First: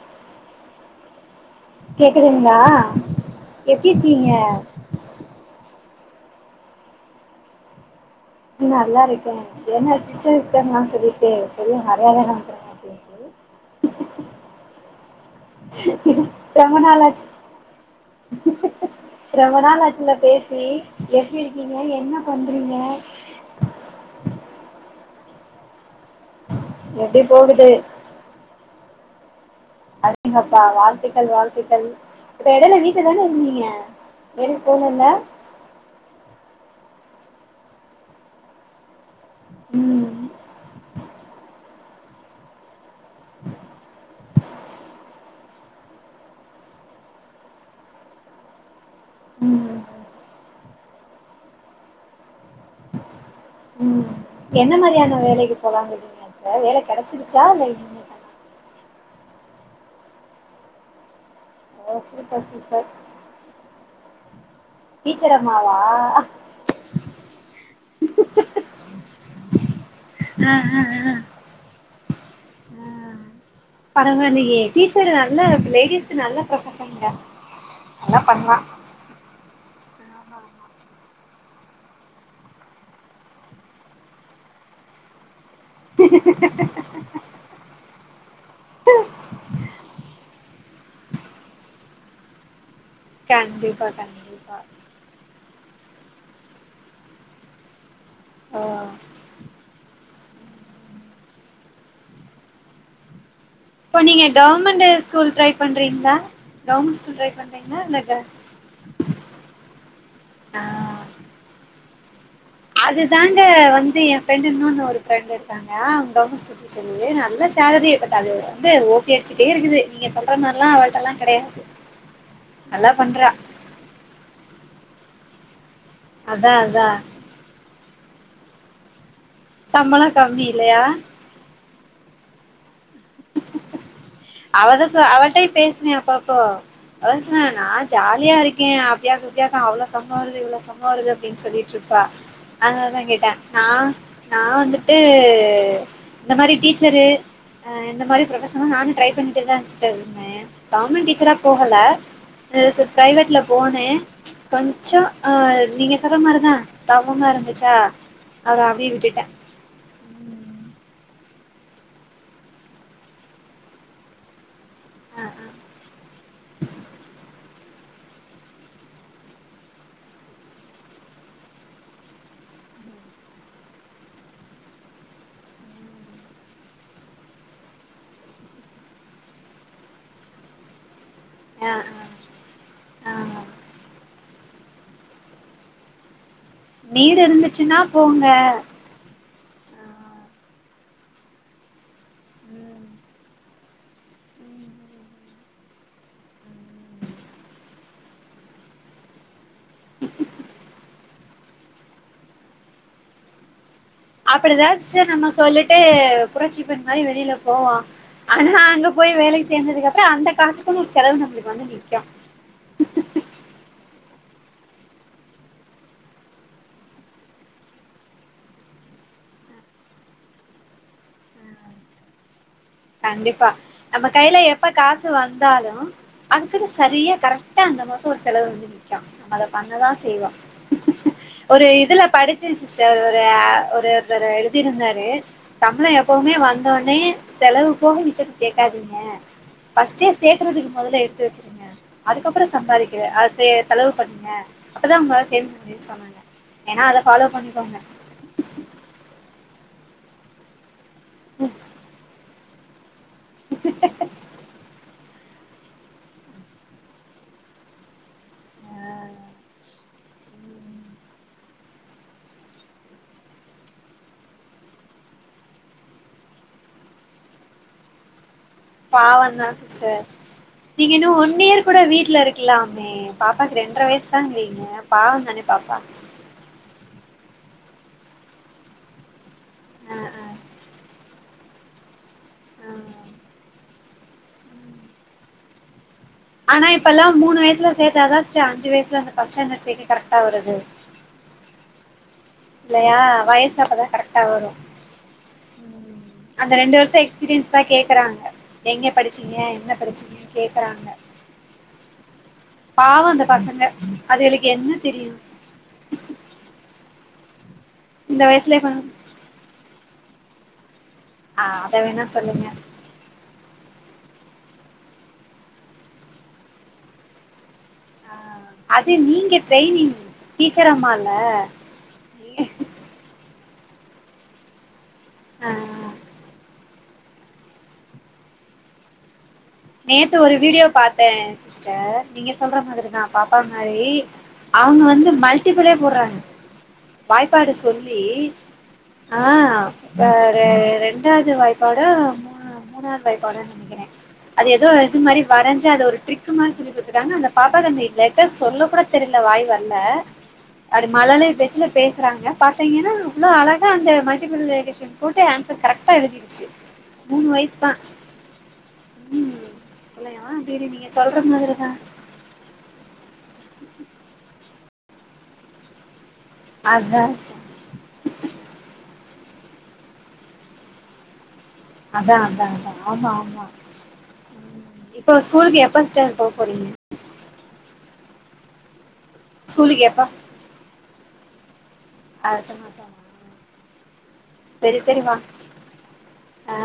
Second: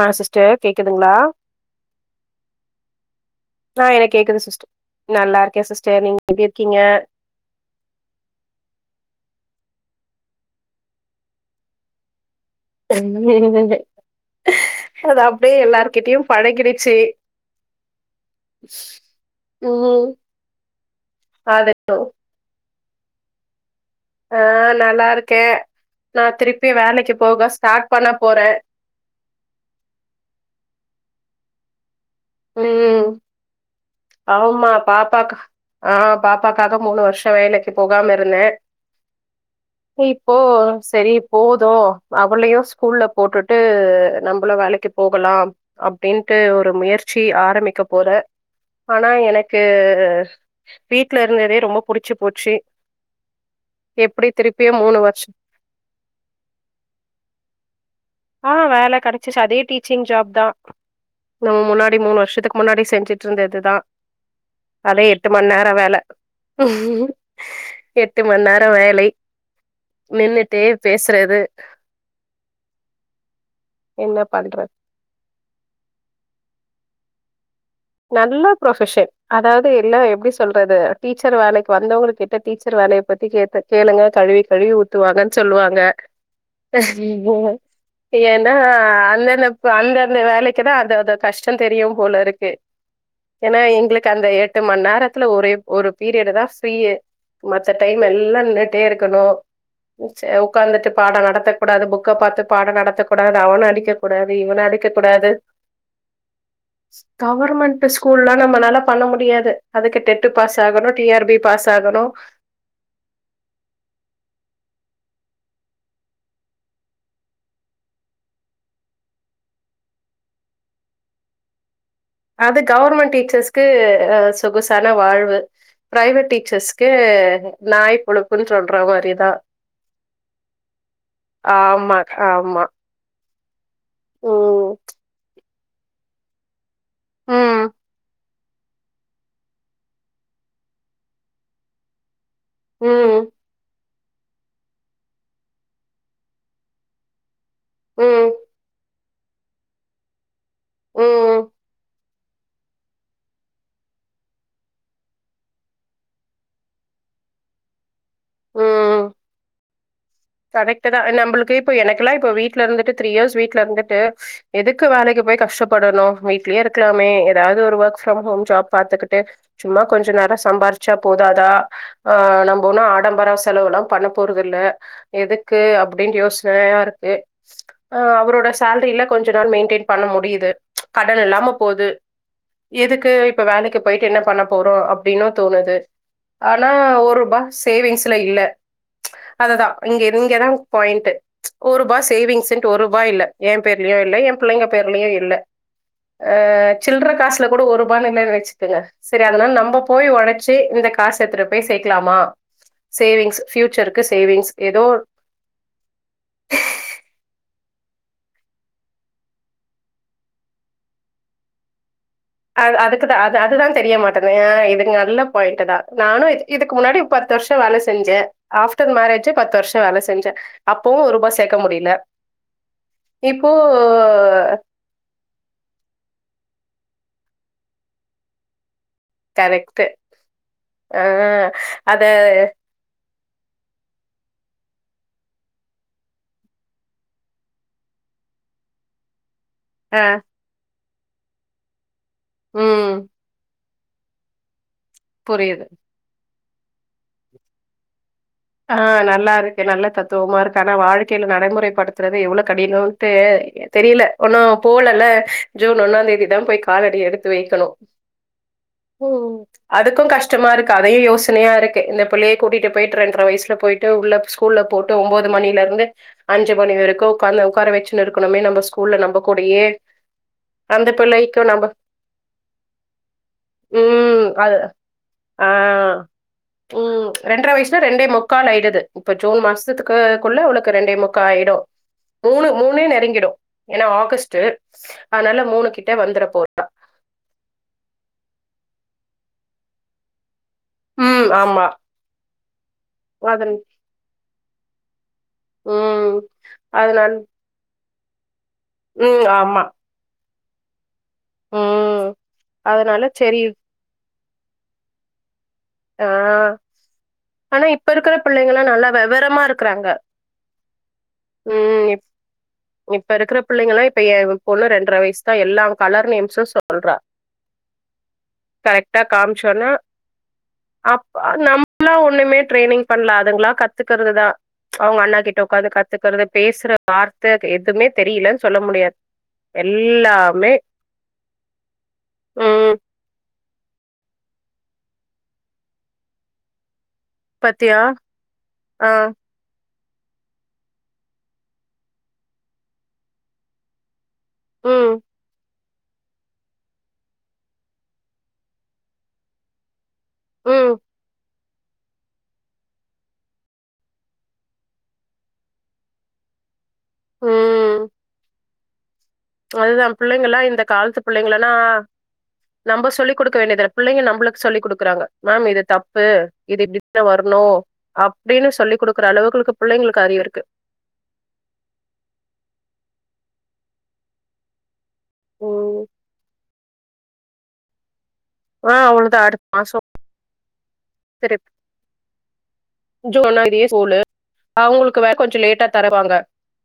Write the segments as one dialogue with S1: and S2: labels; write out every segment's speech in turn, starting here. S1: ஆ sister கேக்குதுங்ளா
S2: கேக்குதுங்ளா
S1: ஆ
S2: எப்டி
S1: எனக்கு
S2: இருக்கீங்க
S1: கேக்குது சிஸ்டர் நல்லா இருக்கே சிஸ்டர் நீங்க எப்டி இருக்கீங்க
S2: நல்லாருக்கேன் என்ன சிஸ்டர் சிஸ்டர்னு சொல்லிட்டு பெரிய மரியாதலாம் வந்துருக்கு
S1: அது அப்டியே எல்லாருகிட்டயு
S2: ரொம்ப
S1: பழகிடுச்சு
S2: நாளாச்சு ரொம்ப நாள்
S1: ம்
S2: ஆச்சில பேசி எப்டி
S1: அது
S2: இருக்கீங்க என்ன பண்றீங்க
S1: ஆ நல்லா இருக்கே நா திருப்பி வேலைக்கு
S2: எப்டி
S1: போக
S2: போகுது
S1: ஸ்டார்ட் பண்ண போற
S2: அடேங்கப்பா வாழ்த்துக்கள் வாழ்த்துக்கள் இப்ப எடயில வீட்ல
S1: ம்
S2: தானே இருந்தீங்க வேலைக்கு
S1: ஆமா
S2: போலல்ல
S1: பாப்பாக்கு ஆ பாப்பாக்காக மூணு வருஷம் வேலைக்கு போகாம இருந்தேன்
S2: ம்
S1: இப்போ செரி போது அவளயு ஸ்கூல்ல போட்டுட்டு நம்பள வேலைக்கு போகலாம் அப்டின்ட்டு ஒரு முயற் சி ஆரமிக்க போறே ஆனா எனக்கு
S2: ம்
S1: வீட்ல இருந்ததே ரொம்ப புடிச்சு போச்சு எப்டி திருப்பியு மூனு வர்ஷோ
S2: போலாங்கிறிங்ளா ஸ்டர் வேல கெடச்சிருச்சா இல்ல இனி
S1: ஆ வேல கெடச்சிச்சு அதே டீச்சிங் ஜாப் தா நம்ம முன்னாடி
S2: ஓ
S1: மூனு
S2: சூப்பர்
S1: வர்ஷத்துக்கு முன்னாடி
S2: சூப்பர்
S1: செஞ்சு ட்ருந்ததுதா அதே எட்டு
S2: டீச்சர்
S1: மண் நேர வேல
S2: அம்மாவா
S1: எட்டு மண் நேர வேலை
S2: ஆ
S1: நின்னுட்டே
S2: ஆ ஆ
S1: பேசுறது என்ன
S2: பரவால்லையே
S1: பண்றது
S2: டீச்சரு நல்ல லேடிஸ்க்கு நல்ல ப்ரொஃபசன்ங்க
S1: நல்ல ப்ரொஃபஷன் அதாவது எல்லா எப்டி சொல்றது டீச்சர் வேலைக்கு வந்தவங்களு கிட்ட டீச்சர் வேலய பத்தி கேட்டே கேளுங்க கழுவி கழுவி ஊத்துவாங்கன் சொல்வாங்க க [unintelligible] ஏன்னா அண்ணன ப அந்தப் ந்த வேலைக்குதா அந்த அத கஷ்டந் தெரியு போல இருக்கு ஏன்னா
S2: கண்டிப்பா
S1: எங்ளுக்கு அந்த
S2: கண்டிப்பா
S1: எட்டு மண் நேரத்துல ஒரே ஒரு பீரியடு தா ஃப்ரியே மத்த டைம் எல்லா
S2: ஓ
S1: நின்னுட்டே இருக்கணு செ உட்காந்துட்டு பாடொ நடத்தக்கூடாது புக்க பாத்து பாடொ நடத்தக்கூடாது அவன அடி
S2: இப்ப நீங்க கவர்மெண்ட்டு ஸ்கூல் ட்ரை பண்றீங்ளா கவ்ர்மெண்ட் ஸ்கூல் ட்ரை பண்றீங்களா
S1: கவர்மெண்ட்டு
S2: இல்ல க
S1: ஸ்கூல்லா நம்மனால பண்ண முடியாது அதுக்கு டெட்டு பாஸ்
S2: ஆ
S1: ஆகணு டிஆர் பி பாஸ் ஆகணு
S2: அது தாங்க வந்து எ ஃப்ரெண்டு இன்னொன்னு ஒரு ஃப்ரெண்டு இருக்காங்க அவுங்க கவர்மெண்ட் ஸ்கூல் செரி நல்ல சேல்ரி பட் அது வந்து ஓபி அடிச்சுட்டே இருக்குது நீங்க சொல்ற மார்ல்லா அவள்டெல்லா கெடையாது
S1: அது
S2: நல்லா
S1: கெவுர்மெண்ட்
S2: பண்றா
S1: டீச்சர்ஸ்க்கு சொகுசான வாழ்வு பிரைவேட்
S2: அதா அதா
S1: டீச்சர்ஸ்க்கு நாய் பொழப்புன்னு சொல்ற மாரிதா
S2: சம்பளொ கம்மி இல்லயா
S1: ஆமா ஆமா ம்.
S2: அவதா சொ அவள்டயு பேசுவே அப்ப அப்போ அவத சொன்ன நா
S1: ம்.
S2: ஜாலியா இருக்கே அப்டியாக்கு இப்டியாக்கு அவ்வளோ சம்ப்ளொ வருது இவ்ளோ சம்ப்ளொ வருது அப்டின்னு சொல்லிட்டு இருப்பா அதுனாலதா கேட்டே
S1: ம்.
S2: நா நா வந்துட்டு இந்த மாரி டீச்சரு அ இந்த மாரி
S1: ம்.
S2: ப்ரொஃபஷன்லா நானு ட்ரை பண்ணிட்டு தா ஸ்டர் இருந்தே கவுர்மெண்ட் டீச்சரா
S1: ம்.
S2: போகல [unintelligible] பிரைவேட்ல போனே கொஞ்சொ அ நீங்க சொல்ற மாரிதா தவமா இருந்துச்சா அத அப்டியே விட்டுட்டே
S1: கரெக்டுதா நம்பளுக்கு இப்ப எனக்குல்லா இப்ப வீட்ல இருந்துட்டு த்ரீ இயர்ஸ் வீட்ல இருந்துட்டு எதுக்கு வேலக்கி
S2: ஆ
S1: போய் கஷ்டப்படணு வீட்லயே இருக்கலாமே எதாவ்து ஒரு ஒர்க் ஃப்ரம் ஹோம் ஜாப் பாத்துக்கிட்டு சும்மா கொஞ்சொ நேரொ சம்பாறிச்சா போதாதா ஆ நம்ப ஒன்னு ஆடம்பர செலவுல்லா பண்ண போறதுல்ல எதுக்கு அப்டின் யோசனயா இருக்கு அ அவரோட சேல்ரில கொஞ்ச நாள் மெயின்டெய்ன் பண்ண முடியிது கடன் எல்லா ம்மா
S2: ஆ
S1: போது
S2: ஆ
S1: எதுக்கு
S2: ஆ
S1: இப்ப வேலக்கி போயிட்டு என்ன பண்ண போறோ அப்டின்னு தோணுது ஆனா
S2: நீடு
S1: ஒருபா
S2: இருந்துச்சுன்னா
S1: சேவிங்ஸ்ல இல்ல
S2: போங்க
S1: அததா இங்கெ இங்கெதா பாயிண்ட்டு ஒருபா சேவிங்ஸ்ன்ட்டு ஒருபா இல்ல ஏ பேர்லயு இல்ல எ புள்ளைங்க பேர்லயு இல்ல அ சில்ற காசுல கூட ஒருபானு இல்லன்னு வெச்சுக்கங்க செரி அதுனால நம்ம நம்ம போய் ஒழச்சி இந்த காசு எத்துட்டு போய் சேக்லாமா சேவிங்ஸ் பியூச்சருக்கு சேவிங்ஸ் ஏதோ
S2: ட்டு புரட்சி பெண் மாரி வெளில போவா ஆனா அங்க போய் வேலைக் சேந்ததுக்கப்றோ அந்த காசுக்குன்னு ஒரு செலவு நம்பளுக்கு வந்து நக்கு
S1: அத் அதுக்குதா அது அதுதா தெரிய மாட்டன்து எனா இது நல்ல பாயிண்ட் தா நானு இதுக்கு முன்னாடி பத்து வர்ஷோ வேல செஞ்சே ஆஃப்டர் மேரேஜே பத்து வருஷோ வேல செஞ்ச அப்போவு ஒரூபா சேக்க முடில
S2: கண்டிப்பா நம்ம கைல்ல எப்ப காசு வந்தாலு அதுக்குனு சரியா கரெக்டா அந்த மாச ஒரு செலவு வந்து க்கு அத
S1: கரெக்ட்டு.
S2: பண்ணதா செய்வோ
S1: அ
S2: ஒரு
S1: அது
S2: இதுல படிச்ச சிஸடர் ஒரு ஒருத்தர் எழுதிருந்தாரு சம்பளம் எப்போவுமே வந்தோனே செலவு போக மிச்சத்த சேக்காதீங்க
S1: ஆ
S2: ஃபஸ்ட்டே சேக்கறதுக்கு மொதல்ல எடுத்து வச்சுருங்க அதுக்கப்றோ
S1: ம்
S2: சம்பாதிக்கிற அது செ செலவு பண்ணுங்க அப்பதா உங்களாள சேமிக்க
S1: புரியுது
S2: முடியு சொன்னாங்க வேனா அத ஃபாலோ பண்ணிக்கோங்க
S1: ஆ நல்லா இருக்கு நல்ல தத்துவமா இருக்கு ஆனா வாழ்க்கைல நடைமுறைப்படுத்துறது எவ்ளோ கடினோன் தெ தெரில ஒன்னு போல்லல ஜூன் ஒன்னாந் தேதிதா போய் காலடி எடுத்து வைக்கணு
S2: ஆ
S1: ம் அதுக்கு கஷ்டமா இருக்கு
S2: ம்
S1: அதே யோசனயா இருக்கு இந்த புள்ளிய கூட்டிட்டு போய் ரெண் ன்ற வயசுல போய்ட்டு உள்ள ஸ்கூல்ல போட்டு ஒன்போது மணிலேருந்து அஞ்சு மணி வரைக்கு உக்காந்து உக்கார வச்சுண்ணு இருக்கனுமே நம்ப
S2: பாவந்தா சிஸ்டர்
S1: அந்த
S2: நீங்க இன்னு ஒன்
S1: பிள்ளைக்கு
S2: இயர்
S1: நம்ம
S2: கூட வீட்ல இருக்கலாமே பாப்பாக்கு ரெண்டர வயசு
S1: ம் அது
S2: தாங்கிறிங்க பாவந்தானே பாப்பா
S1: ஆ ம் ரெண்டர வயசுனா ரெண்டே முக்காலாயிடுது இப்ப ஜூன்
S2: ஆ ஆ
S1: மாசத்துக்குகுள்ள உனக் ரெண்டே முக் காயிடு மூணு
S2: ஆ
S1: மூனே நெருங்கிடு ஏனா ஆகஸ்ட்டு அனால மூணு கிட்ட வந்துறு
S2: ஆனா இப்பல்லா மூணு வயசுல சேத்தாதா சிஸ்டர் அஞ்சு வயசுலேந்து ஃபஸ்ட் ஸ்டாண்டட் சேக்க கரெக்டா வருது
S1: ம் ஆமா
S2: இல்லையா
S1: அதன்
S2: வயசு அப்பதா கரெக்டா வரு
S1: ம்
S2: அந்த ரெண்டு வர்ஷோ
S1: அதனால
S2: எக்ஸ்பீரியன்ஸ் தா கேக்கறாங்க எங்க
S1: ம்
S2: படிச்சீங்க
S1: ஆமா
S2: என்ன படிச்சீங்க கேக்கறாங்க
S1: ம்
S2: பாவ
S1: அதனால
S2: அந்த
S1: சரி
S2: பசங்க அதுகளுக்கு என்ன தெரியு
S1: ஆ ஆனா இப்ப இருக்குற
S2: இந்த வயசுல
S1: பிள்ளைங்கலா
S2: இப்ப
S1: நல்லா வெவரமா இருக்கறாங்க
S2: ஆ அத
S1: ம் இப்
S2: வேணா சொல்லுங்க
S1: இப்ப இருக்குற பிள்ளைங்கலா இப்ப ஏ பொண்ணு ரெண்டர வயசு தா எல்லா கலர் நேம்சு சொல்றா
S2: ஆ அது
S1: கரெட்டா
S2: நீங்க
S1: காம்ச்சோன
S2: ட்ரைனிங் டீச்சர் அம்மா இல்ல
S1: அப்ப நாமல்லா ஒண்ணுமே ட்ரைனிங் பண்ல அதுங்களா கத்துக்கறது தா அவுங்க அண்ணா கிட்ட
S2: ஆ
S1: உட்ககாந்து கத் கத்துக்கறது பேசுற வார்த்த எதுமே தெரிலன் சொல்ல முடியாது
S2: நேத்து ஒரு
S1: எல்லாமே
S2: வீடியோ பாத்த சிஸ்டர் நீங்க சொல்ற
S1: ம்
S2: மாதிரிதா பாப்பா மாரி அவங்க வந்து மல்டிபிளே போட்றாங்க வாய்ப்பாடு
S1: பத்தியா
S2: சொல்லி ஆ ஆ ரெ ரெண்டாது வாய்ப்பாடோ மூணா மூணாது வாய்ப்பாடோ நெனக்கிற அது ஏதோ
S1: ம்
S2: இது மாரி வரைஞ் சி அது ஒரு ட்ரிக்கு மாரி சொல்லி க குடுத்துருக்காங்க அந்த பாப்பாக்கு அத சொல்ல கூட தெரில வாய் வர்ல
S1: ம்
S2: அப்டி மழலை பேச்சுல பேசுறாங்க பாத்தீங்கன்னா அவ்ளோ அழகா அந்த மல்டிபுள் எடிஷன் போட்டு ஆன்சர் கரெக்டா எழுதிடுச்சு மூணு வயசு தா
S1: ம் அதுதா
S2: புள்ளைங்களா
S1: பிள்ளைங்கல்லா இந்த
S2: அப்டி நீங்க
S1: காலத்து
S2: சொல்ற
S1: பிள்ளைங்கலல்லா
S2: மாதிரிதா
S1: நம்ம சொல்லி கொடுக்க வேண்டியதுல பிள்ளைங்க நம்மளுக்கு சொல்லி் கொடுக்குறாங்க மேம் இது தப்பு இது இப்டித்தா
S2: அதா
S1: வரணு அப்டின்னு சொல்லி் குடுக்குற அளவுகளுக்கு பிள்ளைங்களுக்கு அறிவு இருக்கு
S2: அதா அதா அதா ஆமா ஆமா இப்போ ஸ்கூலுக்கு
S1: ம்
S2: எப்ப சிஸ்டர் போக போறீங்க
S1: ஆ அவ்ளோதா அடுத்
S2: ஸ்கூலுக் கேப்பா
S1: சிறப்பு
S2: அடுத்த மாசோ
S1: ஜூன் னா தியே ஸ்கூலு அவங்ளுக்கு வேற
S2: வா
S1: கொஞ்ச லேட்டா தெரபாங்க
S2: ஆ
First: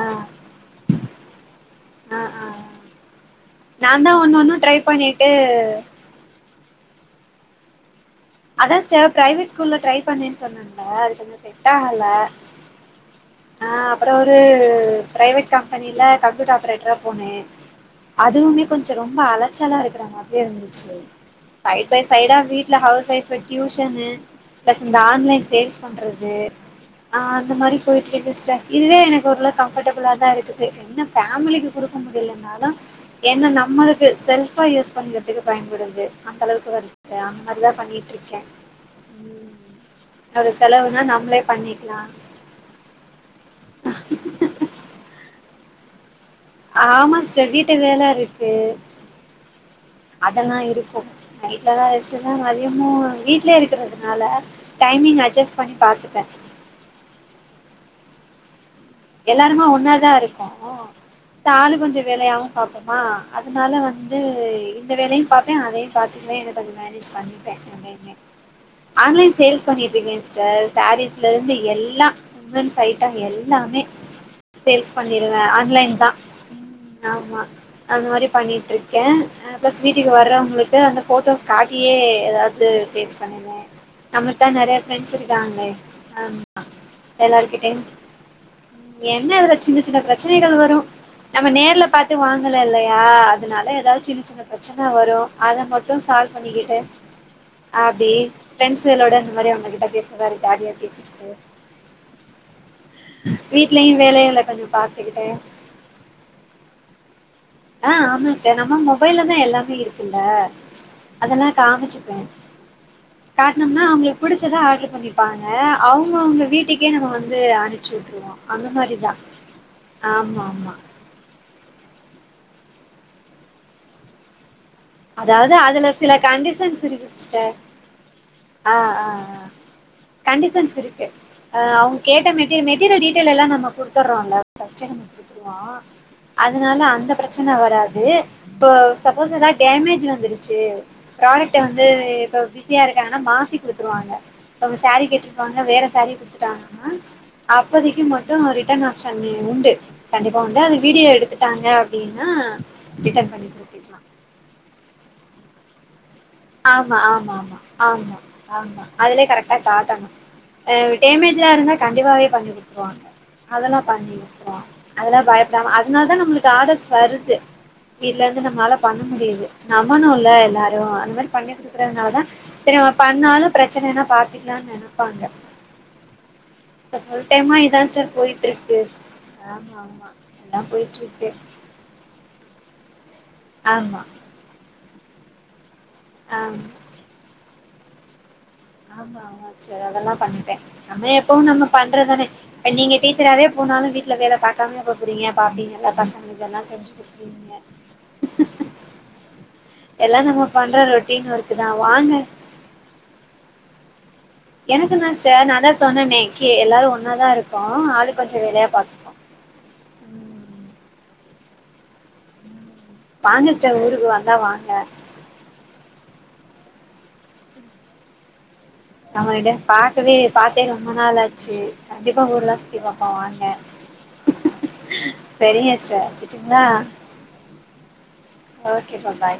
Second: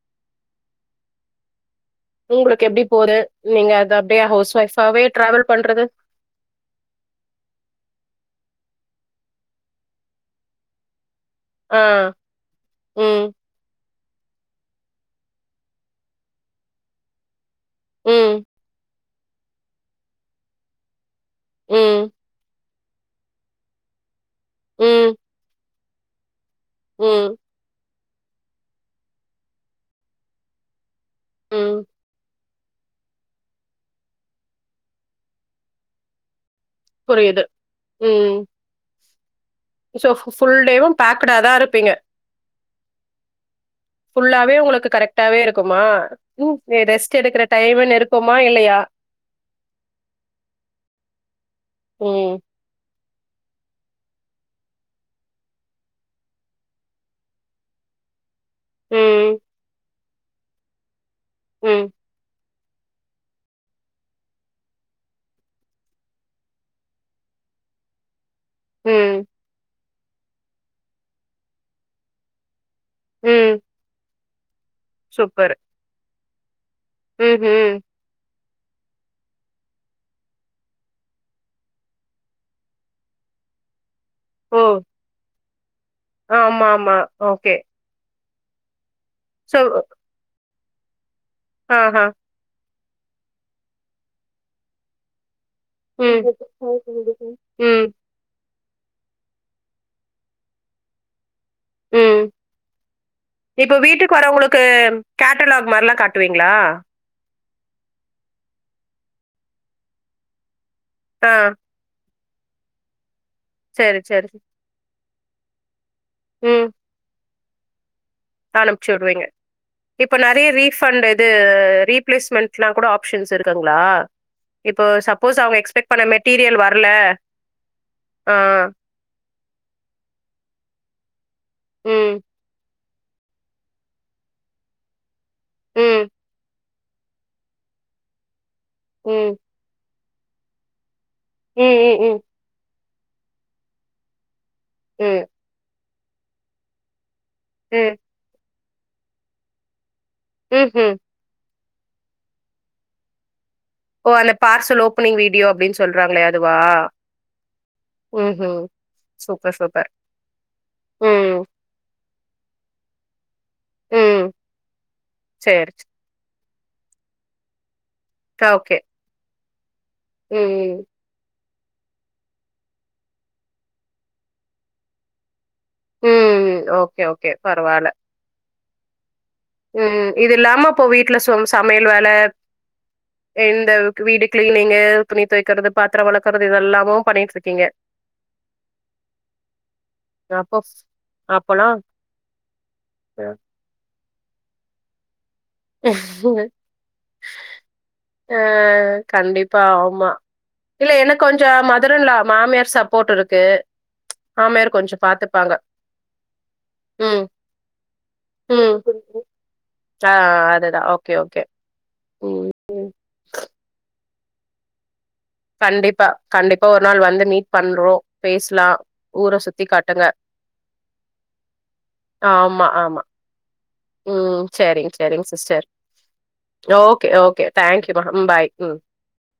S2: ஆ ஆ
S1: உங்களுக்கு எப்டி போவுது நீங்க அது
S2: நான் தா
S1: அப்டியே
S2: ஒன்னு
S1: ஹவுஸ்
S2: ஒன்னு ட்ரை
S1: ஒய்ஃபாவே
S2: பண்ணிட்டு
S1: ட்ரெவல் பண்றது
S2: அதா சிஸ்டர் ப்ரைவேட் ஸ்கூல்ல ட்ரை பண்ணேன்னு சொன்னேன்ல அதுக்காக
S1: ஆன் ம்
S2: ஆ அப்புற ஒரு ப்ரைவேட் கம்பெனில கம்ப்யூட்டர் ஆப்ரேட்டரா போனே
S1: ம்
S2: அதுவுமே கொஞ்ச ரொம்ப அலைச்சலா இருக்கிற மாரி இருந்துச்சு சைட் பை
S1: ம்
S2: சைடா வீட் ல ஹவுஸ் ஒய்ஃபூ டியூஷனு ப்ளஸ்
S1: ம்
S2: ஆன்லைன் சேல்ஸ் பண்றது ஆ
S1: ம்
S2: அந்த மாரி போயிட்டு இருக்கு சிஸ்டர் இதுவே எனக்கு ஒர் அளவுக்கு கம்ஃபர்டபிளா தா இருக்குது என்னப் ஃபேமிலிக்கு
S1: ம்
S2: குடுக்க முடியலனாலு ஏன்னா நம்மளுக்கு செல்ஃபா யூஸ் பண்ணிக்றதுக்கு பயன்படுது அந்த அளவுக்கு வ தா
S1: புரியுது
S2: அதுதா பண்ணிட்டு
S1: ம்
S2: இருக்கே ம்
S1: சோ ஃபு
S2: ஒரு
S1: ஃபுல் டேவும்
S2: செலவுனா
S1: பேக்டா
S2: நம்மளே
S1: தான் இருப்பீங்க.
S2: பண்ணிக்கலா
S1: ஃபுல்லாவே உங்களுக்கு கரெக்டாவே இருக்குமா ம்
S2: ஆமா
S1: ரெஸ்ட் எடுக்குற
S2: சிஸ்டர் வீட்டு
S1: டைமுன்னு
S2: வேல
S1: இருக்குமா
S2: இருக்கு
S1: இல்லையா?
S2: அதெலா இருக்குன் நைட்ல தா ரெஸ்ட்டுனா
S1: ம்
S2: நாளி [unintelligible] வீட்லயே இருக்கறதுனால டைமிங் அட்ஜஸ்ட் பண்ணி பாத்துப்பே
S1: ம்
S2: எல்லாருமா ஒன்னாதா இருக்கோ ஆளுக்
S1: ம்
S2: கொஞ்சோ வேலையாவும் பாப்போமா அதனால வந்து இந்த வேலையு பாப்பே அதையு பாத்துக்கவே எதோ கொஞ்சோ மேனேஜ் பண்ணிப்பே [unintelligible]
S1: ம்
S2: ஆன்லைன் சேல்ஸ் பண்ணிட்டு இருக்கே சிஸ்டர் சேரீஸ்ல இருந்து எல்லா உமன்ஸ் ஐட்டம்
S1: ம்
S2: எல்லாமே சேல்ஸ் பண்ணிருவே
S1: சூப்பர்.
S2: ஆன்லைன் தா ம் ஆமா
S1: ம்ஹ்ம்.
S2: அந்த மாரி பண்ணிட்டு இருக்கேன் ப்ளஸ் வீட்டுக்கு வர்றவங்களுக்கு அந்த போட்டோஸ் கட்டியே ஏதாவது சேல்ஸ் பண்ணிடுவே நம்மக்தா
S1: ஓ!
S2: நெறையா ப்ரெண்ட்ஸ் இருக்காங்களே ஆமா
S1: ஆமாமா. ஓகே.
S2: எல்லார்கிட்டயு ம் என்ன இதுல
S1: சோ
S2: சின்ன சின்ன ப்ரச்சனைகள் வருன் நம்ம நேர்ல
S1: ஆஹா.
S2: பாத்து வாங் லல்லையா அதனால ஏதாது சின்ன சின்ன ப்ரச்சன வருன் அத மட் டுன்
S1: ம்.
S2: சால்வ் பண்ணிக்கிட்டு
S1: ம்.
S2: அப்டியே ஃப்ரெண்டஸ்களோட அந்த மாரி உங்க கிட்ட பேசற மாரி ஜாலியா பேசிக்கிட்டு
S1: ம் இப்ப
S2: வீட்லயு
S1: வீட்டுக்கு
S2: வேலைகள
S1: வரவங்களுக்கு
S2: கொஞ்சோ பாத்துக்கிட்டு
S1: கேட்டலாக் மார்லா காட் டுவீங்களா
S2: ஆ ஆமா சிஸ்டர் நம்ம மொபைல்லதா எல்லாமே இருக்குல்ல
S1: ஆ.
S2: அதெல்லா காமுச்சிப்பே காட்டனும்னா
S1: சரி,
S2: அவங்களுக்கு
S1: சரி.
S2: புடிச்சதாஆர்டர் பண்ணிப்பாங்க அவங்கவுங்க வீட்டுக் கே நம்ம வந்து அணிச்சுட்ருவோ
S1: அனுப்பிச்சி உடுவிங்க இப்ப நெறைய
S2: ஆமா
S1: ரீஃபண்ட் டு ரீப்ளேஸ்மெண்ட்ல்லான் கூட ஆப்ஷன்ஸ் இருக்குங்களா இப்போ சப்போஸ்
S2: அதாவது
S1: அவங்க
S2: அதுல
S1: எக்ஸ்பெக்ட் பண்ண
S2: சில
S1: மெட்டீரியல்
S2: கண்டிஷன்ஸ்
S1: வர்ல
S2: இருக்கு சிஸ்டர் ஆ ஆ ஆன் கண்டிசன்ஸ் இருக்கு அவங்க
S1: ம்.
S2: கேட்ட மெட்டி மெட் சீரியல் டிட்டைல் எல்லா நம்ம குடுத்துற்றோல்ல பஃஸ்ட்டே நம்ம குடுத்துருவோ அது
S1: ம்.
S2: அதனால அந்த பிரச்சன வராது ப்ப
S1: ம்.
S2: சப்போஸ் எதாவு டேமேஜ் வந்துருச்சி ப்ராடக்ட்ட
S1: ம்.
S2: வந்து
S1: ம். ம்.
S2: இப்ப பிஸியா இருக்காங்கன்னா மாத்தி குடுத்துருவாங்க ப்பவ் சேரீ
S1: ம்.
S2: கேட்டிருப்பாங்க வேற சேரீ குடுத்துட்டாங்கன்னா
S1: ம்.
S2: அப்போதிக்கு மொத் டு ரிட்டன் ஆப்ஷன் உண்டு கண்டிப்பா உண்டு அது
S1: ம்ஹ்ம்.
S2: வீடியோ எடுத்துட்டாங்க அப் ப்டின்னா ரிட்டன் பன்னிப்ப
S1: ஓ அந்தபார்ல் ஓப்பனி்ங் வீடியோ அப்டின்
S2: ஆம்மா ஆம்மா ஆம்மா ஆம்மா
S1: ம்ஹ்ம்.
S2: ஆம்மா அதுலே
S1: சூப்பர்,
S2: கரெக்டா
S1: சூப்பர்.
S2: காட்டணு ஆ
S1: ம்.
S2: டேமேஜ்ஜா இருந்தா கண்டிப்பாவே பண்ணி குடுத்துருவாங்க அதுல்லா பண்ணிக்
S1: ம்.
S2: குடுத்துரவோ அதெல்லா பயப்படாம
S1: சரி.
S2: அதுனால் தா நம்ப்ளுக்கு ஆர்டர்ஸ்வருது இல்லருந்து நம்மளால
S1: ஓகே.
S2: பண்ண முடியுது நம்மனுல்ல
S1: ம்.
S2: எல்லாரு அந்மாரி பண்ணி குடுக்கறதுனாலதா தெரியு இவுங்க பண்ணாலு பிரச்சனன்னா பாத்துக்கலான்னு நெனப்பாங்க
S1: உம்
S2: சோ ஃபுல் டைமு இதா சிஸ்டர் போயிட்டுருக்கு ஆம்மா ஆம்மா
S1: ம் இது
S2: எல்லா
S1: இல்லாம இப்போ வீட்ல
S2: பொயிட்ருக்கு
S1: சோ சமையல் வேல இந்த
S2: ஆமா
S1: வீடு கிளீனிங்கு துணி துவைக்கிறது பாத்திரொ வளக்குறது
S2: ஆமா
S1: இதெல்லாமு பண்ணிட்ருக்கீங்க
S2: ஆம்மா ஆம்மா சிஸ்டர் அதெல்லா பண்ணிப்ப நம்ம எப்பவு
S1: அப்பல்லா
S2: நம்மபண்றதானே நீங்க டீச்சராவே போனாலு வீட்டல வேல பாக்காம போப்போறீங்க பாப்பீங்கல்ல பசங்களுகெல்லா செஞ்சி குடுத்துறீங்க
S1: அ கண்டிப்பா ஆம்மா
S2: எல்லா நம்ம பண்ற
S1: இல்ல எனக்
S2: ரொட்டீன்
S1: கொஞ்சொ
S2: ஒர்க்கு தா வாங்க
S1: மதர்ன்லா மாமியார் சப் போட் இருக்கு மாமியார் கொஞ்சோ
S2: எனக்குந்தா சிஸ்டர்
S1: பாத்துப்பாங்க
S2: நாந்தா சொன்னனே கே எல்லாரு
S1: ம்
S2: ஒன்னாதா இருக்கோ ஆளு கொஞ்சொ வேலைய பாத்
S1: அ அ அதுதா ஓக்கே ஓக்கே ம்
S2: வாங்க சிஸ்டர் ஊருக்குவந்தா வாங்க
S1: கண்டிப்பா கண்டிப்பா ஒரு நாள் வந்து மீட் பண்றோ பேஸ்லா
S2: நம்ம ரெண்டு பாக்கவே பாத்தே ரொம்ப நாளாச்சு கண்டிப்பா ஊருல்லா
S1: ஆமா
S2: சுத்தி
S1: ஆமா
S2: பாப்போ வாங்க
S1: ம் சரிங் சரிங் சிஸ்டர்
S2: சரிங்க வச்சுட்டுங்களா
S1: ஓக்கே ஓக்கே தேங்க்யூ பாய் ம்
S2: கேப்பா பாய்